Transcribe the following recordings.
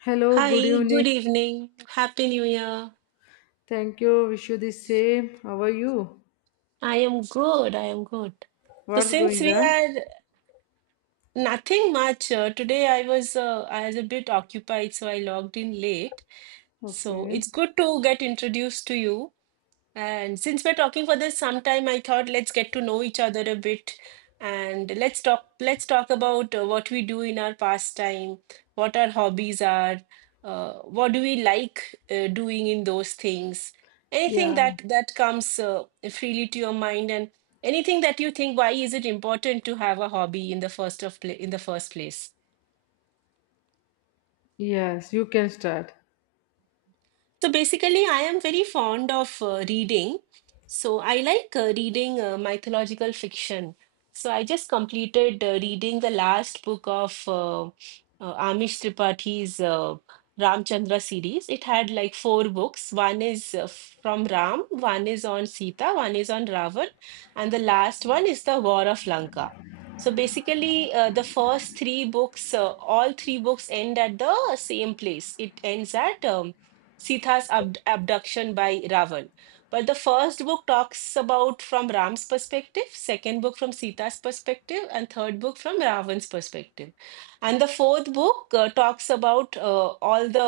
Hello, good Hi, evening. good evening. Happy New Year. Thank you. Wish you the same. How are you? I am good. I am good. So What's since going we on? had nothing much today, I was a bit occupied, so I logged in late. So Okay. it's good to get introduced to you. And since we're talking for this sometime, I thought let's get to know each other a bit and let's talk about what we do in our pastime, what our hobbies are, what do we like doing in those things. Anything Yeah. that comes freely to your mind, and anything that you think why is it important to have a hobby in the first of pla in the first place. Yes, you can start. So basically, I am very fond of reading. So I like reading mythological fiction. So I just completed reading the last book of Amish Tripathi Ramchandra series. It had like four books. One is from Ram, one is on Sita, one is on Ravan, and the last one is the War of Lanka. So basically, the first three books, all three books end at the same place. It ends at abduction by Ravan. But the first book talks about from Ram's perspective, second book from Sita's perspective, and third book from Ravan's perspective. And the fourth book talks about all the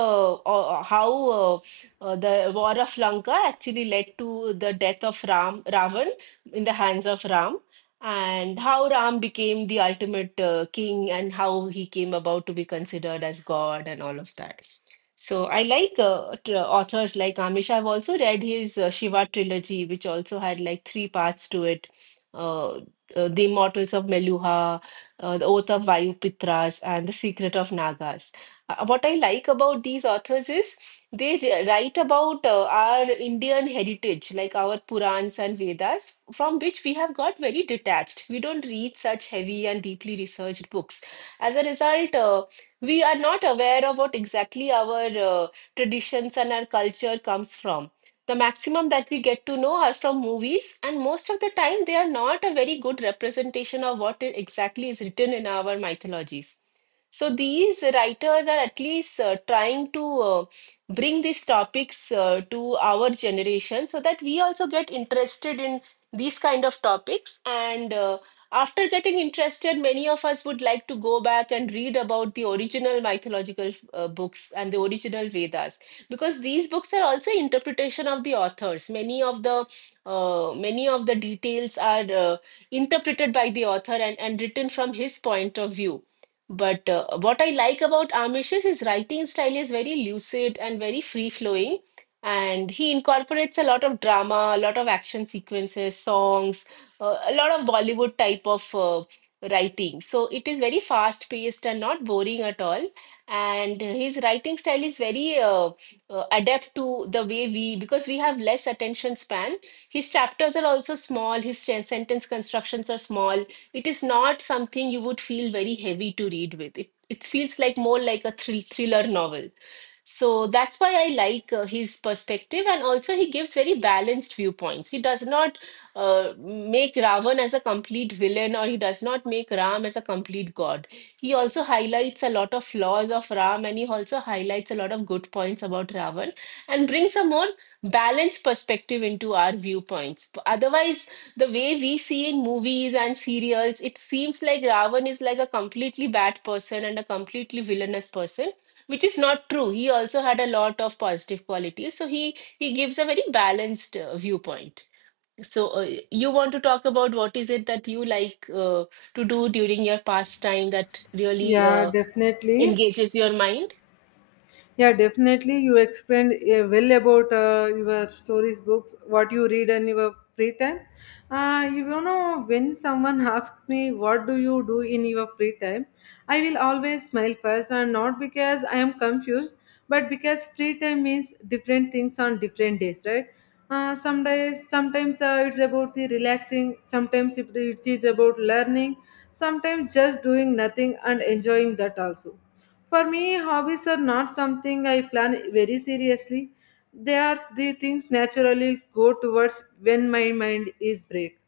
how uh, the war of Lanka actually led to the death of Ram Ravan in the hands of Ram, and how Ram became the ultimate king, and how he came about to be considered as God, and all of that. So I like authors like Amish. I've also read his Shiva trilogy, which also had like three parts to it. Uh, The Immortals of Meluha, The Oath of Vayupitras, and The Secret of Nagas. What I like about these authors is write about our Indian heritage, like our Purans and Vedas, from which we have got very detached. We don't read such heavy and deeply researched books. As a result, we are not aware of what exactly our traditions and our culture comes from. The maximum that we get to know are from movies, and most of the time, they are not a very good representation of what exactly is written in our mythologies. So these writers are at least trying to bring these topics to our generation so that we also get interested in these kind of topics. And after getting interested, many of us would like to go back and read about the original mythological books and the original Vedas, because these books are also interpretation of the authors. Many of the many of the details are interpreted by the author and written from his point of view. But what I like about Amish's his writing style is very lucid and very free flowing. And he incorporates a lot of drama, a lot of action sequences, songs, a lot of Bollywood type of writing. So it is very fast paced and not boring at all. And his writing style is very adept to the way we, because we have less attention span. His chapters are also small, sentence constructions are small. It is not something you would feel very heavy to read with. It feels like more like a thriller novel. So that's why I like his perspective, and also he gives very balanced viewpoints. He does not make Ravan as a complete villain, or he does not make Ram as a complete god. He also highlights a lot of flaws of Ram, and he also highlights a lot of good points about Ravan, and brings a more balanced perspective into our viewpoints. Otherwise, the way we see in movies and serials, it seems like Ravan is like a completely bad person and a completely villainous person, which is not true. He also had a lot of positive qualities. So he gives a very balanced viewpoint. So you want to talk about what is it that you like to do during your pastime that really Yeah, definitely. engages your mind? Yeah, definitely. You explained well about your stories, books, what you read in your free time. You know, when someone asks me, what do you do in your free time? I will always smile first, and not because I am confused, but because free time means different things on different days, right? Sometimes it's about the relaxing, sometimes it is about learning, sometimes just doing nothing and enjoying that also. For me, hobbies are not something I plan very seriously. They are the things naturally go towards when my mind is break.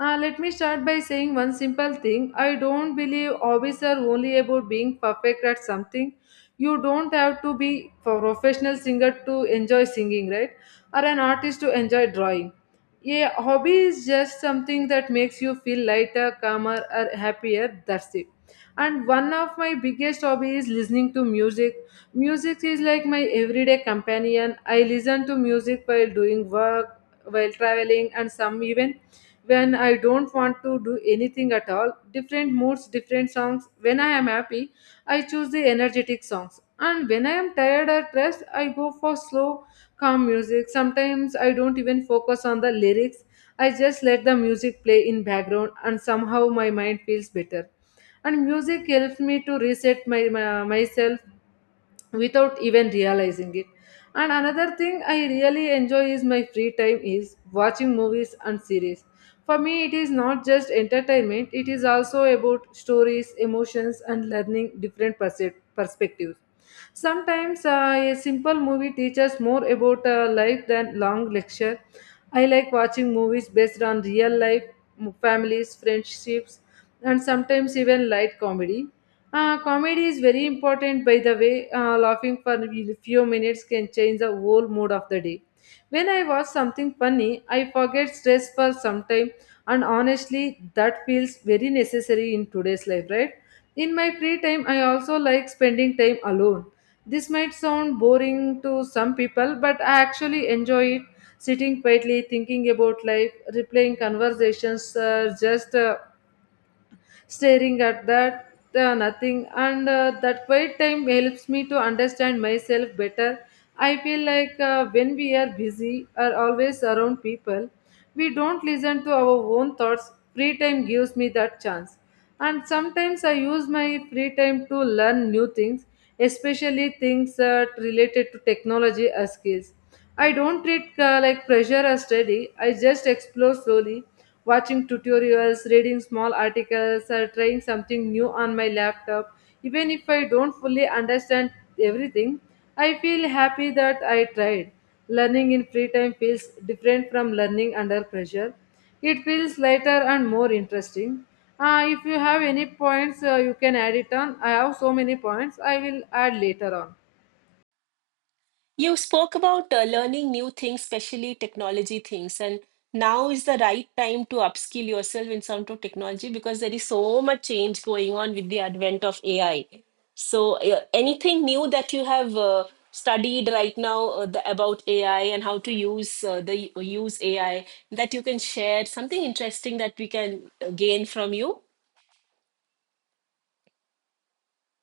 Let me start by saying one simple thing. I don't believe hobbies are only about being perfect at something. You don't have to be a professional singer to enjoy singing, right? Or an artist to enjoy drawing. A hobby is just something that makes you feel lighter, calmer, or happier. That's it. And one of my biggest hobby is listening to music. Music is like my everyday companion. I listen to music while doing work, while traveling, and some even when I don't want to do anything at all. Different moods, different songs. When I am happy, I choose the energetic songs, and when I am tired or stressed, I go for slow, calm music. Sometimes I don't even focus on the lyrics. I just let the music play in background, and somehow my mind feels better. And music helps me to reset my myself without even realizing it. And another thing I really enjoy is my free time is watching movies and series. For me, it is not just entertainment. It is also about stories, emotions, and learning different perspectives. Sometimes a simple movie teaches more about life than long lecture. I like watching movies based on real life, families, friendships, and sometimes even light comedy. Comedy is very important, by the way. Laughing for a few minutes can change the whole mood of the day. When I watch something funny, I forget stress for some time, and honestly, that feels very necessary in today's life, right? In my free time, I also like spending time alone. This might sound boring to some people, but I actually enjoy it. Sitting quietly, thinking about life, replaying conversations, just staring at that nothing. And that quiet time helps me to understand myself better. I feel like when we are busy or always around people, we don't listen to our own thoughts. Free time gives me that chance. And sometimes I use my free time to learn new things, especially things that related to technology or skills. I don't treat like pressure as study. I just explore slowly, watching tutorials, reading small articles, or trying something new on my laptop. Even if I don't fully understand everything, I feel happy that I tried. Learning in free time feels different from learning under pressure. It feels lighter and more interesting. If you have any points, you can add it on. I have so many points, I will add later on. You spoke about learning new things, especially technology things, and now is the right time to upskill yourself in some of technology, because there is so much change going on with the advent of AI. So, anything new that you have studied right now about AI and how to use the use AI, that you can share, something interesting that we can gain from you?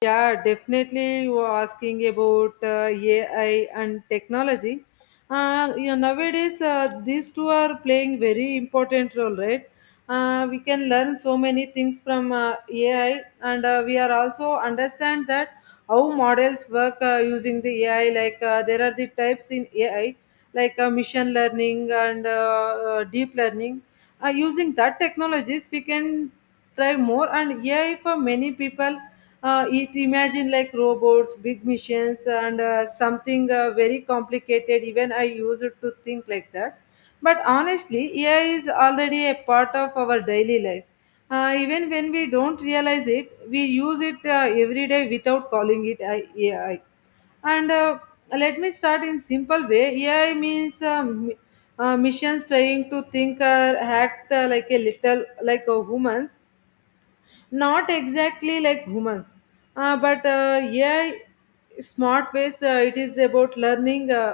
Yeah, definitely. You are asking about AI and technology. You know, nowadays, these two are playing very important role, right? We can learn so many things from AI, and we are also understand that how models work using the AI. Like there are the types in AI, like machine learning and deep learning. Using that technologies, we can try more and AI for many people. It imagine like robots, big machines, and something very complicated. Even I used to think like that. But honestly, AI is already a part of our daily life. Even when we don't realize it, we use it every day without calling it AI. And let me start in simple way. AI means missions trying to think or act like a little like a humans, not exactly like humans, but yeah, smart ways. It is about learning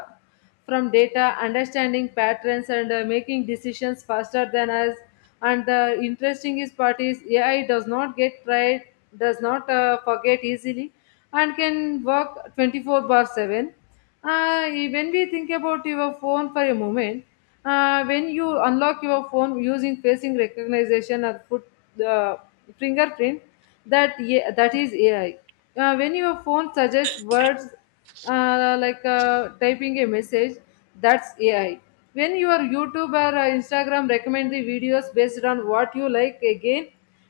from data, understanding patterns, and making decisions faster than us. And the interesting is part is AI does not get tired, does not forget easily, and can work 24/7. uh, when we think about your phone for a moment, when you unlock your phone using facing recognition or foot fingerprint, that, yeah, that is AI. When your phone suggests words like typing a message, that's AI. When your YouTube or Instagram recommend the videos based on what you like, again,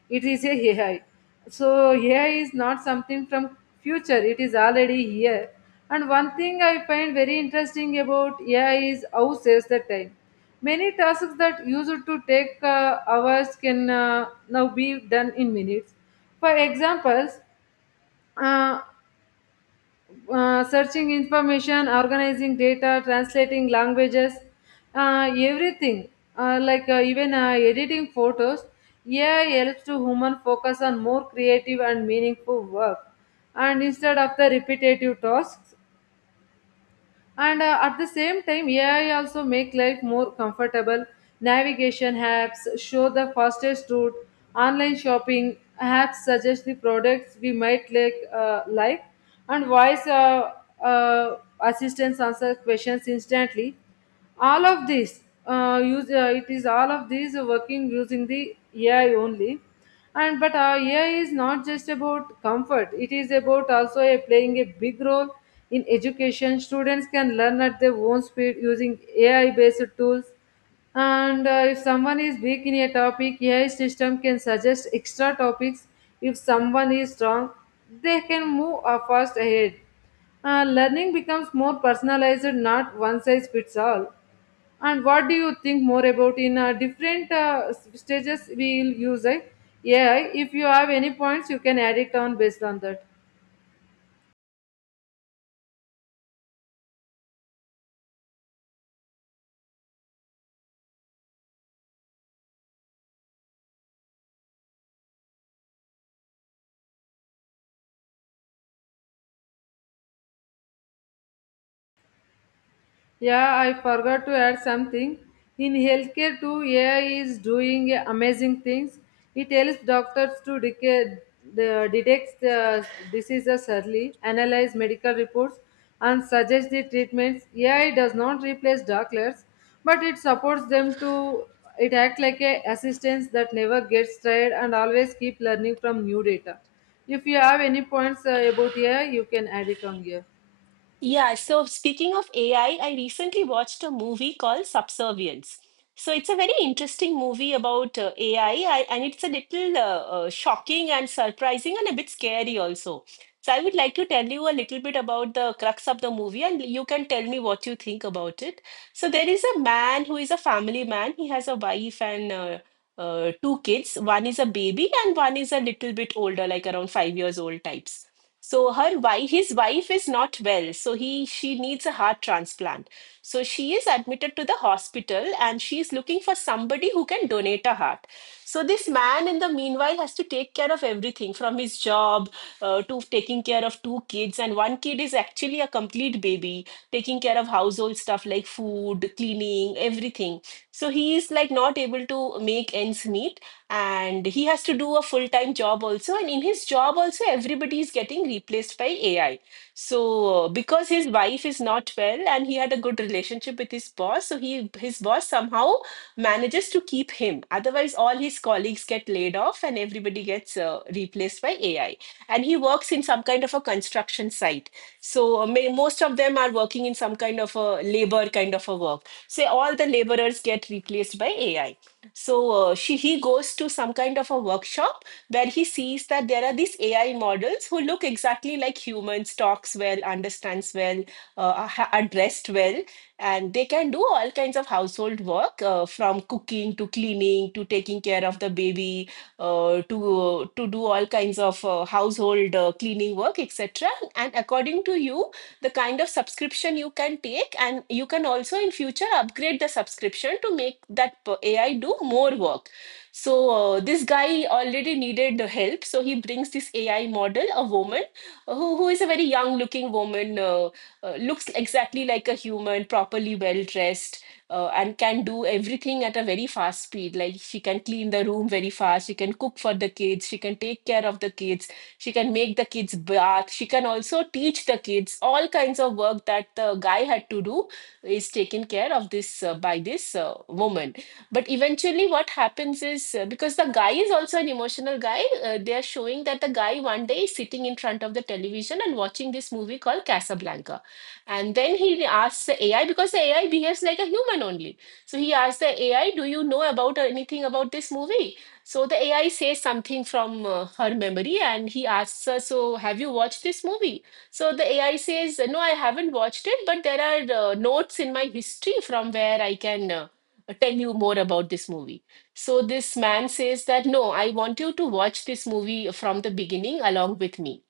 it is a AI. So AI is not something from future. It is already here. And one thing I find very interesting about AI is how saves the time. Many tasks that used to take hours can now be done in minutes. For examples, uh, searching information, organizing data, translating languages, everything. Like even editing photos, AI helps to human focus on more creative and meaningful work. And instead of the repetitive tasks, and at the same time, AI also make life more comfortable. Navigation apps show the fastest route. Online shopping apps suggest the products we might like. And voice uh, assistants answer questions instantly. All of this, use it is all of these working using the AI only. And but uh, AI is not just about comfort. It is about also a, playing a big role in education. Students can learn at their own speed using AI based tools. And if someone is weak in a topic, AI system can suggest extra topics. If someone is strong, they can move fast ahead. Learning becomes more personalized, not one size fits all. And what do you think more about in different stages we will use AI? If you have any points, you can add it on based on that. Yeah, I forgot to add something. In healthcare too, AI is doing amazing things. It helps doctors to detect the diseases early, analyze medical reports, and suggest the treatments. AI does not replace doctors, but it supports them to. It acts like a assistance that never gets tired and always keep learning from new data. If you have any points about AI, you can add it on here. Yeah, so speaking of AI, I recently watched a movie called Subservience. So it's a very interesting movie about AI, and it's a little shocking and surprising and a bit scary also. So I would like to tell you a little bit about the crux of the movie, and you can tell me what you think about it. So there is a man who is a family man. He has a wife and two kids. One is a baby, and one is a little bit older, like around 5 years old types. So her wife his wife is not well, so he she needs a heart transplant. So she is admitted to the hospital, and she is looking for somebody who can donate a heart. So this man in the meanwhile has to take care of everything, from his job to taking care of two kids, and one kid is actually a complete baby, taking care of household stuff like food, cleaning, everything. So he is like not able to make ends meet, and he has to do a full-time job also. And in his job also, everybody is getting replaced by AI. So because his wife is not well, and he had a good relationship with his boss, so he his boss somehow manages to keep him. Otherwise, all his colleagues get laid off and everybody gets replaced by AI. And he works in some kind of a construction site. So most of them are working in some kind of a labor kind of a work. So all the laborers get replaced by AI. So he goes to some kind of a workshop where he sees that there are these AI models who look exactly like humans, talks well, understands well, are dressed well, and they can do all kinds of household work, from cooking to cleaning to taking care of the baby, to do all kinds of household cleaning work, etc. And according to you, the kind of subscription you can take, and you can also in future upgrade the subscription to make that AI do more work. So this guy already needed the help, so he brings this AI model, a woman, who is a very young looking woman, looks exactly like a human, properly well dressed, and can do everything at a very fast speed. Like she can clean the room very fast, she can cook for the kids, she can take care of the kids, she can make the kids bath, she can also teach the kids. All kinds of work that the guy had to do is taken care of this by this woman. But eventually what happens is, because the guy is also an emotional guy, they are showing that the guy one day is sitting in front of the television and watching this movie called Casablanca, and then he asks the AI, because the AI behaves like a human only, so he asked the AI, do you know about anything about this movie? So the AI says something from her memory, and he asks her, So, have you watched this movie? So the AI says, No, I haven't watched it, but there are notes in my history from where I can tell you more about this movie. So this man says that, No, I want you to watch this movie from the beginning along with me,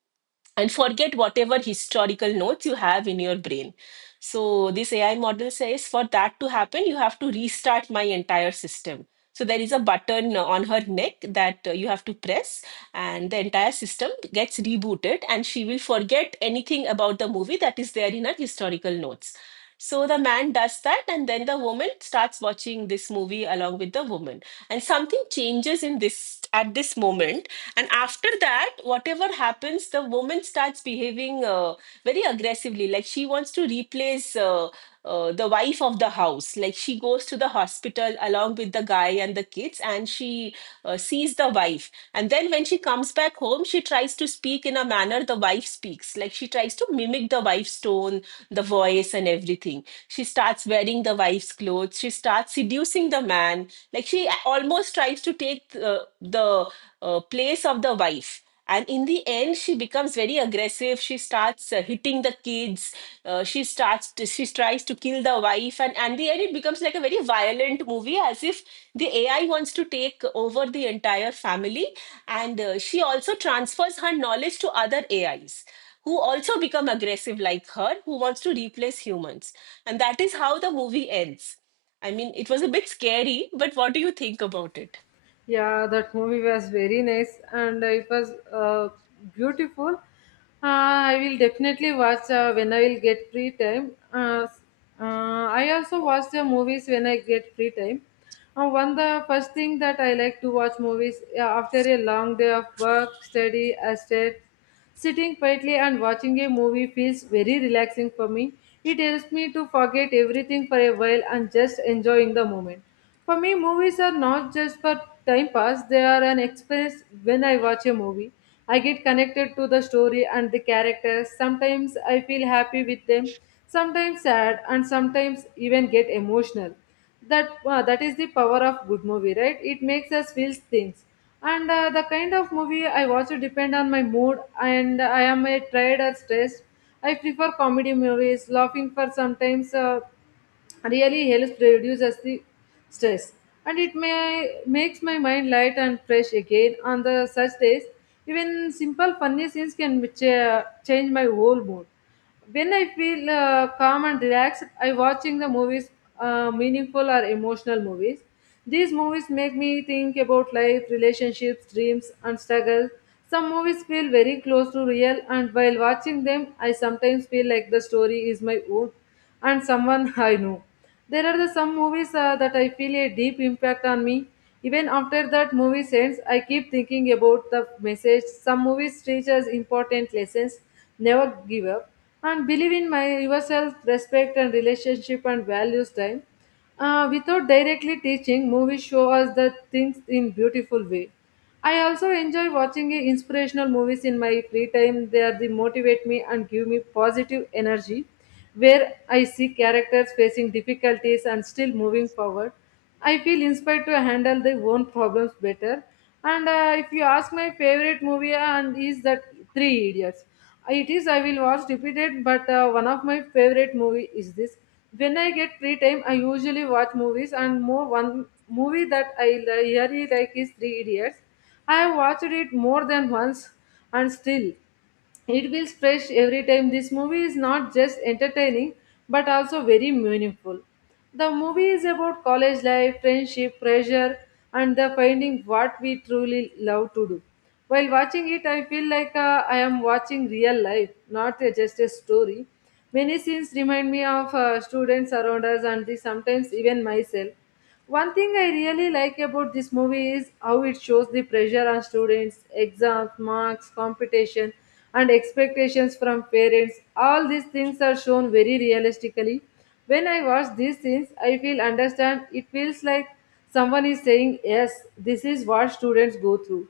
and forget whatever historical notes you have in your brain. So, this AI model says, for that to happen, you have to restart my entire system. So, there is a button on her neck that you have to press, and the entire system gets rebooted, and she will forget anything about the movie that is there in her historical notes. So, the man does that, and then the woman starts watching this movie along with the woman, and something changes in this at this moment and after that whatever happens the woman starts behaving very aggressively like she wants to replace the wife of the house. Like she goes to the hospital along with the guy and the kids and she sees the wife, and then when she comes back home she tries to speak in a manner the wife speaks, like she tries to mimic the wife's tone, the voice and everything. She starts wearing the wife's clothes. She starts seducing the man. Like she almost tries to take the place of the wife. And in the end, she becomes very aggressive. She starts hitting the kids. She tries to kill the wife. And the end, it becomes like a very violent movie, as if the AI wants to take over the entire family. And she also transfers her knowledge to other AIs who also become aggressive like her, who wants to replace humans. And that is how the movie ends. I mean, it was a bit scary, but what do you think about it? Yeah, that movie was very nice and it was beautiful. I will definitely watch when I will get free time. Uh, I also watch the movies when I get free time. One the first thing that I like to watch movies after a long day of work, study, I stay. Sitting quietly and watching a movie feels very relaxing for me. It helps me to forget everything for a while and just enjoying the moment. For me, movies are not just for time pass. They are an experience. When I watch a movie, I get connected to the story and the characters. Sometimes I feel happy with them, sometimes sad, and sometimes even get emotional. That is the power of good movie, right? It makes us feel things. And the kind of movie I watch depend on my mood. And I am a tired or stressed, I prefer comedy movies. Laughing for sometimes really helps reduces the stress, and it may makes my mind light and fresh again. On the such days, even simple funny scenes can change my whole mood. When I feel calm and relaxed, I watching the movies, meaningful or emotional movies. These movies make me think about life, relationships, dreams, and struggles. Some movies feel very close to real, and while watching them, I sometimes feel like the story is my own and someone I know. There are the some movies that I feel a deep impact on me. Even after that movie ends, I keep thinking about the message. Some movies teach us important lessons: never give up, and believe in my yourself, respect and relationship and values time. Without directly teaching, movies show us the things in beautiful way. I also enjoy watching inspirational movies in my free time. They are the motivate me and give me positive energy, where I see characters facing difficulties and still moving forward. I feel inspired to handle their own problems better. And if you ask my favorite movie, and is that Three Idiots? It is I will watch repeated but one of my favorite movie is this. When I get free time I usually watch movies, and more one movie that I really like is Three Idiots. I have watched it more than once, and still it feels fresh every time. This movie is not just entertaining but also very meaningful. The movie is about college life, friendship, pressure, and the finding what we truly love to do. While watching it, I feel like I am watching real life, not just a story. Many scenes remind me of students around us and the, sometimes even myself. One thing I really like about this movie is how it shows the pressure on students, exams, marks, competition, and expectations from parents. All these things are shown very realistically. When I watch these scenes, I feel understand. It feels like someone is saying, "Yes, this is what students go through."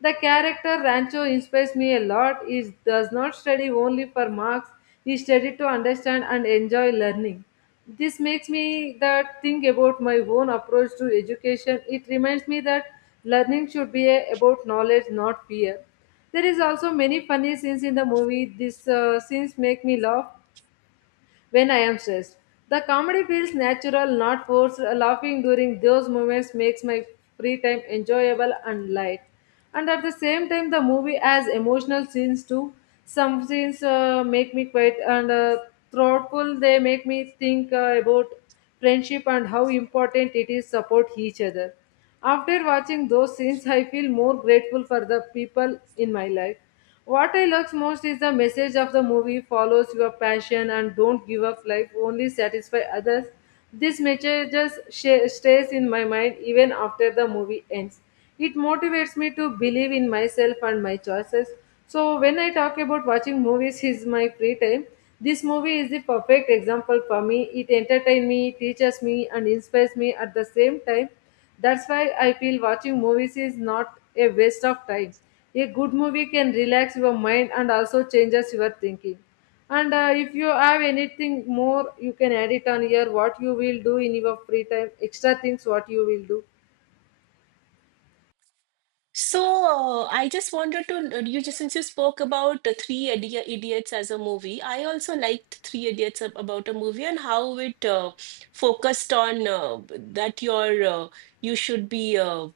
The character Rancho inspires me a lot. He does not study only for marks, he studies to understand and enjoy learning. This makes me that think about my own approach to education. It reminds me that learning should be about knowledge, not fear. There is also many funny scenes in the movie. These scenes make me laugh when I am stressed. The comedy feels natural, not forced. Laughing during those moments makes my free time enjoyable and light. And at the same time, the movie has emotional scenes too. Some scenes make me quiet and thoughtful. They make me think about friendship and how important it is support each other. After watching those scenes, I feel more grateful for the people in my life. What I love most is the message of the movie: follows your passion and don't give up life, only satisfy others. This message just stays in my mind even after the movie ends. It motivates me to believe in myself and my choices. So, when I talk about watching movies is my free time, this movie is the perfect example for me. It entertains me, teaches me, and inspires me at the same time. That's why I feel watching movies is not a waste of time. A good movie can relax your mind and also changes your thinking. And if you have anything more you can add it on here, what you will do in your free time, extra things what you will do. So, I just wanted to, you just since you spoke about the Idiots as a movie, I also liked Three Idiots about a movie and how it focused on that your you should be,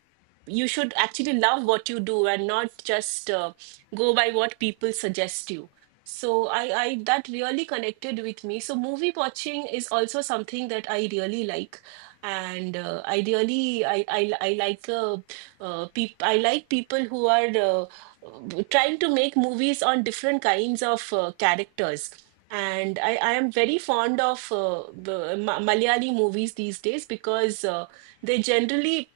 you should actually love what you do and not just go by what people suggest you. So I that really connected with me. So movie watching is also something that I really like, and I really I like. Peop I like people who are trying to make movies on different kinds of characters. And I am very fond of the Malayali movies these days because they generally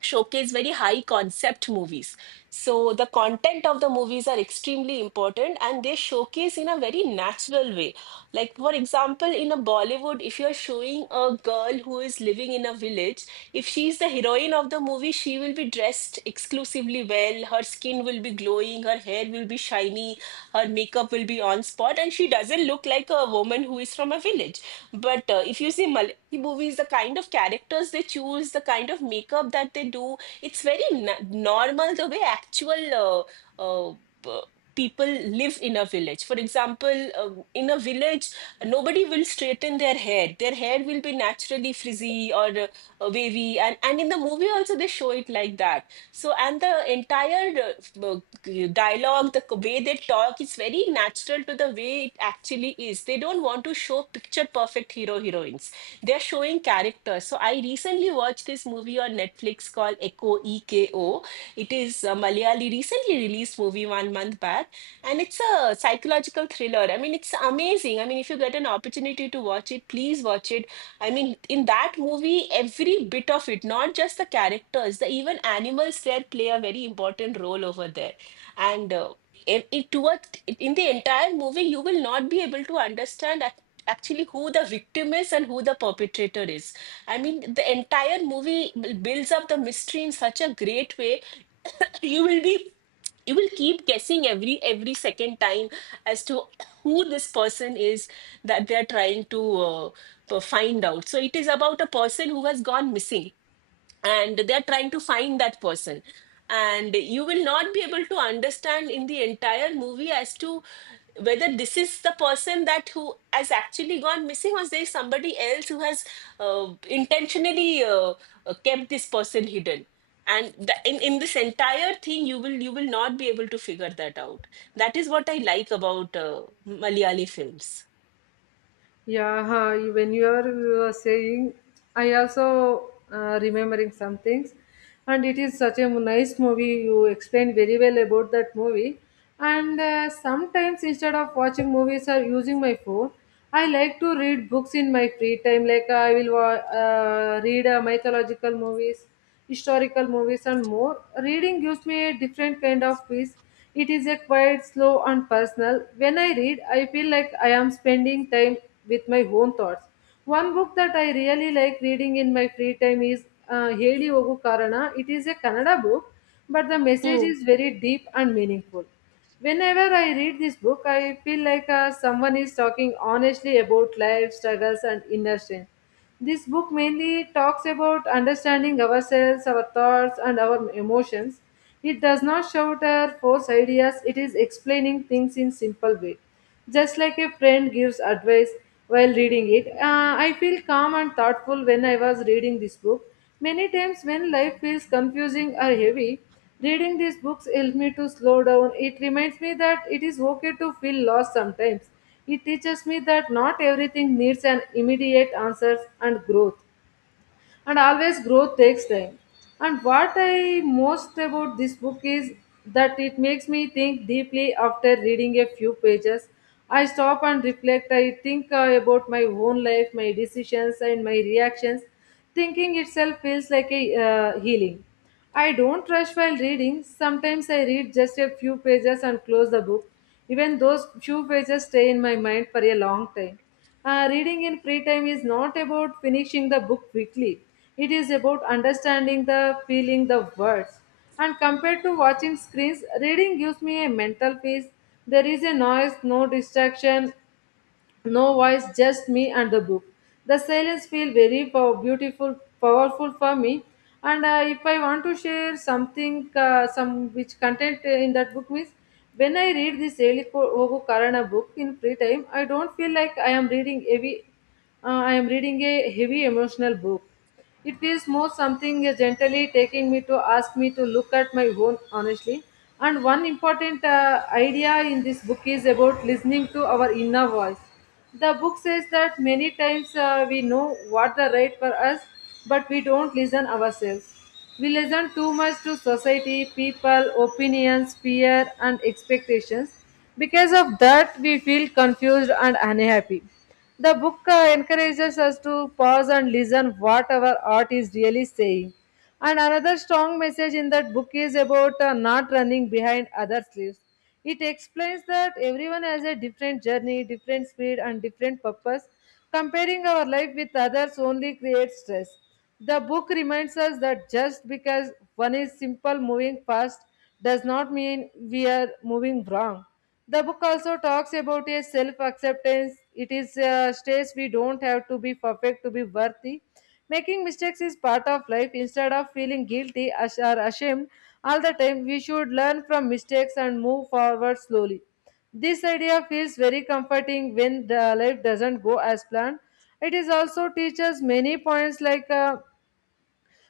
showcase very high concept movies. So the content of the movies are extremely important and they showcase in a very natural way. Like, for example, in a Bollywood, if you're showing a girl who is living in a village, if she's the heroine of the movie, she will be dressed exclusively well, her skin will be glowing, her hair will be shiny, her makeup will be on spot, and she doesn't look like a woman who is from a village. But if you see Mal the movies, the kind of characters they choose, the kind of makeup that they do. It's very normal the way actual uh, uh, b- people live in a village. For example, in a village, nobody will straighten their hair. Their hair will be naturally frizzy or wavy. And in the movie also, they show it like that. So, and the entire uh, dialogue, the way they talk, is very natural to the way it actually is. They don't want to show picture perfect hero heroines, they're showing characters. So I recently watched this movie on Netflix called Echo EKO. It is a Malayali recently released movie one month back, and it's a psychological thriller. I mean, it's amazing. I mean, if you get an opportunity to watch it, please watch it. I mean, in that movie, every bit of it, not just the characters, the even animals there play a very important role over there. And it towards in the entire movie, you will not be able to understand actually who the victim is and who the perpetrator is. I mean, the entire movie builds up the mystery in such a great way. You will be you will keep guessing every second time as to who this person is that they are trying to find out. So it is about a person who has gone missing and they're trying to find that person, and you will not be able to understand in the entire movie as to whether this is the person that who has actually gone missing, or there is somebody else who has intentionally kept this person hidden, and in this entire thing you will not be able to figure that out. That is what I like about malayali films. Yeah, huh, when you are saying, I also remembering some things, and it is such a nice movie. You explained very well about that movie. And sometimes instead of watching movies or using my phone, I like to read books in my free time. Like I will read mythological movies, historical movies, and more. Reading gives me a different kind of peace. It is a quite slow, and personal. When I read, I feel like I am spending time with my own thoughts. One book that I really like reading in my free time is Heli Ogu Karana. It is a Kannada book, but the message is very deep and meaningful. Whenever I read this book, I feel like someone is talking honestly about life, struggles, and inner strength. This book mainly talks about understanding ourselves, our thoughts, and our emotions. It does not shout or force ideas, it is explaining things in simple way. Just like a friend gives advice while reading it, I feel calm and thoughtful when I was reading this book. Many times when life feels confusing or heavy, reading these books helps me to slow down. It reminds me that it is okay to feel lost sometimes. It teaches me that not everything needs an immediate answer and growth, and always growth takes time. And what I most about this book is that it makes me think deeply after reading a few pages. I stop and reflect. I think about my own life, my decisions, and my reactions. Thinking itself feels like a healing. I don't rush while reading. Sometimes I read just a few pages and close the book. Even those few pages stay in my mind for a long time. Reading in free time is not about finishing the book quickly. It is about understanding the feeling, the words. And compared to watching screens, reading gives me a mental peace. There is a noise, no distraction, no voice, just me and the book. The silence feel very beautiful, powerful for me. And if I want to share something, some which content in that book means, when I read this Elikogo Karana book in free time, I don't feel like I am reading heavy. I am reading a heavy emotional book. It feels more something is gently taking me to ask me to look at my own honestly. And one important idea in this book is about listening to our inner voice. The book says that many times we know what the right for us, but we don't listen ourselves. We listen too much to society, people, opinions, fear, and expectations. Because of that, we feel confused and unhappy. The book encourages us to pause and listen what our art is really saying. And another strong message in that book is about not running behind others' lives. It explains that everyone has a different journey, different speed, and different purpose. Comparing our life with others only creates stress. The book reminds us that just because one is simple moving fast does not mean we are moving wrong. The book also talks about a self acceptance. It is a stage we don't have to be perfect to be worthy. Making mistakes is part of life. Instead of feeling guilty or ashamed all the time, we should learn from mistakes and move forward slowly. This idea feels very comforting when the life doesn't go as planned. It is also teaches many points like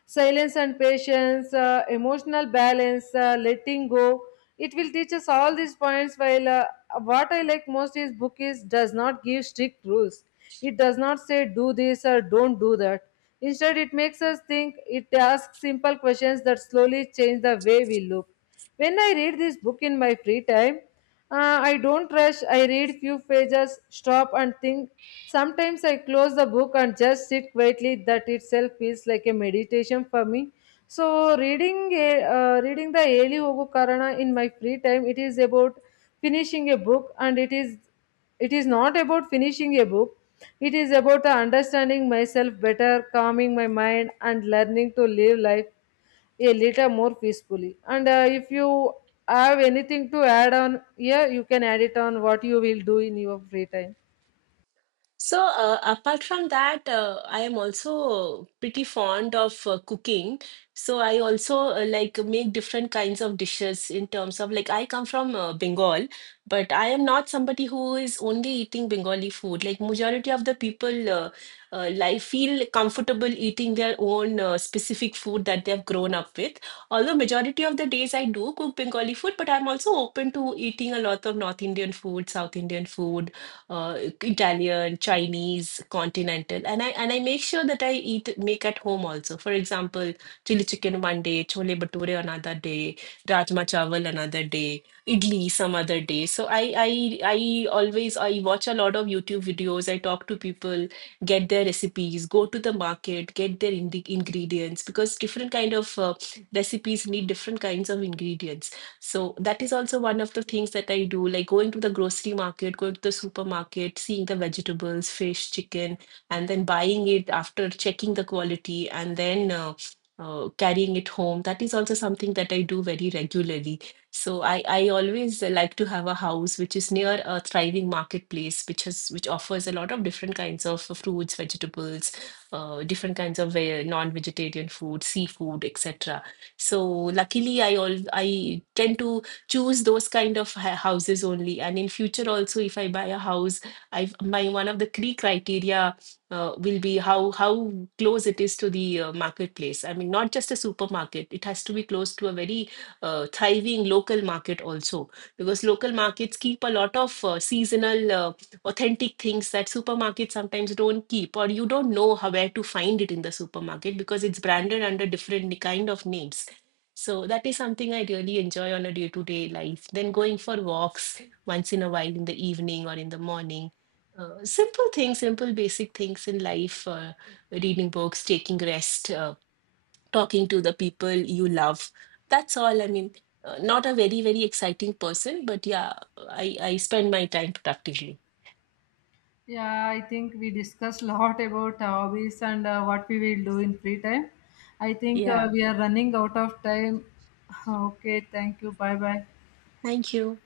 silence and patience, emotional balance, letting go. It will teach us all these points. While what I like most is book is does not give strict rules. It does not say do this or don't do that. Instead, it makes us think. It asks simple questions that slowly change the way we look. When I read this book in my free time. I don't rush. I read few pages, stop and think. Sometimes I close the book and just sit quietly. That itself feels like a meditation for me. So reading a, reading the Eli Hogu Karana in my free time, it is about finishing a book and it is not about finishing a book. It is about understanding myself better, calming my mind and learning to live life a little more peacefully. And if you have anything to add on here you can add it on what you will do in your free time. So, apart from that, I am also pretty fond of cooking. So, I also like make different kinds of dishes in terms of like I come from Bengal, but I am not somebody who is only eating Bengali food. Like majority of the people like feel comfortable eating their own specific food that they have grown up with. Although majority of the days I do cook Bengali food, but I'm also open to eating a lot of North Indian food, South Indian food, uh, Italian, Chinese, continental, and I make sure that I eat make at home also. For example, chili chicken one day, chole bhature another day, rajma chawal another day, idli some other day. So I always I watch a lot of YouTube videos. I talk to people, get their recipes, go to the market, get their ingredients because different kind of recipes need different kinds of ingredients. So that is also one of the things that I do, like going to the grocery market, going to the supermarket, seeing the vegetables, fish, chicken, and then buying it after checking the quality, and then carrying it home. That is also something that I do very regularly. So I always like to have a house which is near a thriving marketplace, which offers a lot of different kinds of fruits, vegetables, different kinds of non-vegetarian food, seafood, etc. So luckily, I tend to choose those kind of houses only. And in future also, if I buy a house, I my one of the key criteria will be how close it is to the marketplace. I mean, not just a supermarket. It has to be close to a very thriving local market also, because local markets keep a lot of seasonal, authentic things that supermarkets sometimes don't keep, or you don't know how where to find it in the supermarket because it's branded under different kind of names. So that is something I really enjoy on a day-to-day life. Then going for walks once in a while in the evening or in the morning. Simple things, simple basic things in life, reading books, taking rest, talking to the people you love. That's all. I mean, not a very, very exciting person, but yeah, I spend my time productively. Yeah, I think we discussed a lot about hobbies and what we will do in free time. I think Yeah. we are running out of time. Okay, thank you. Bye bye. Thank you.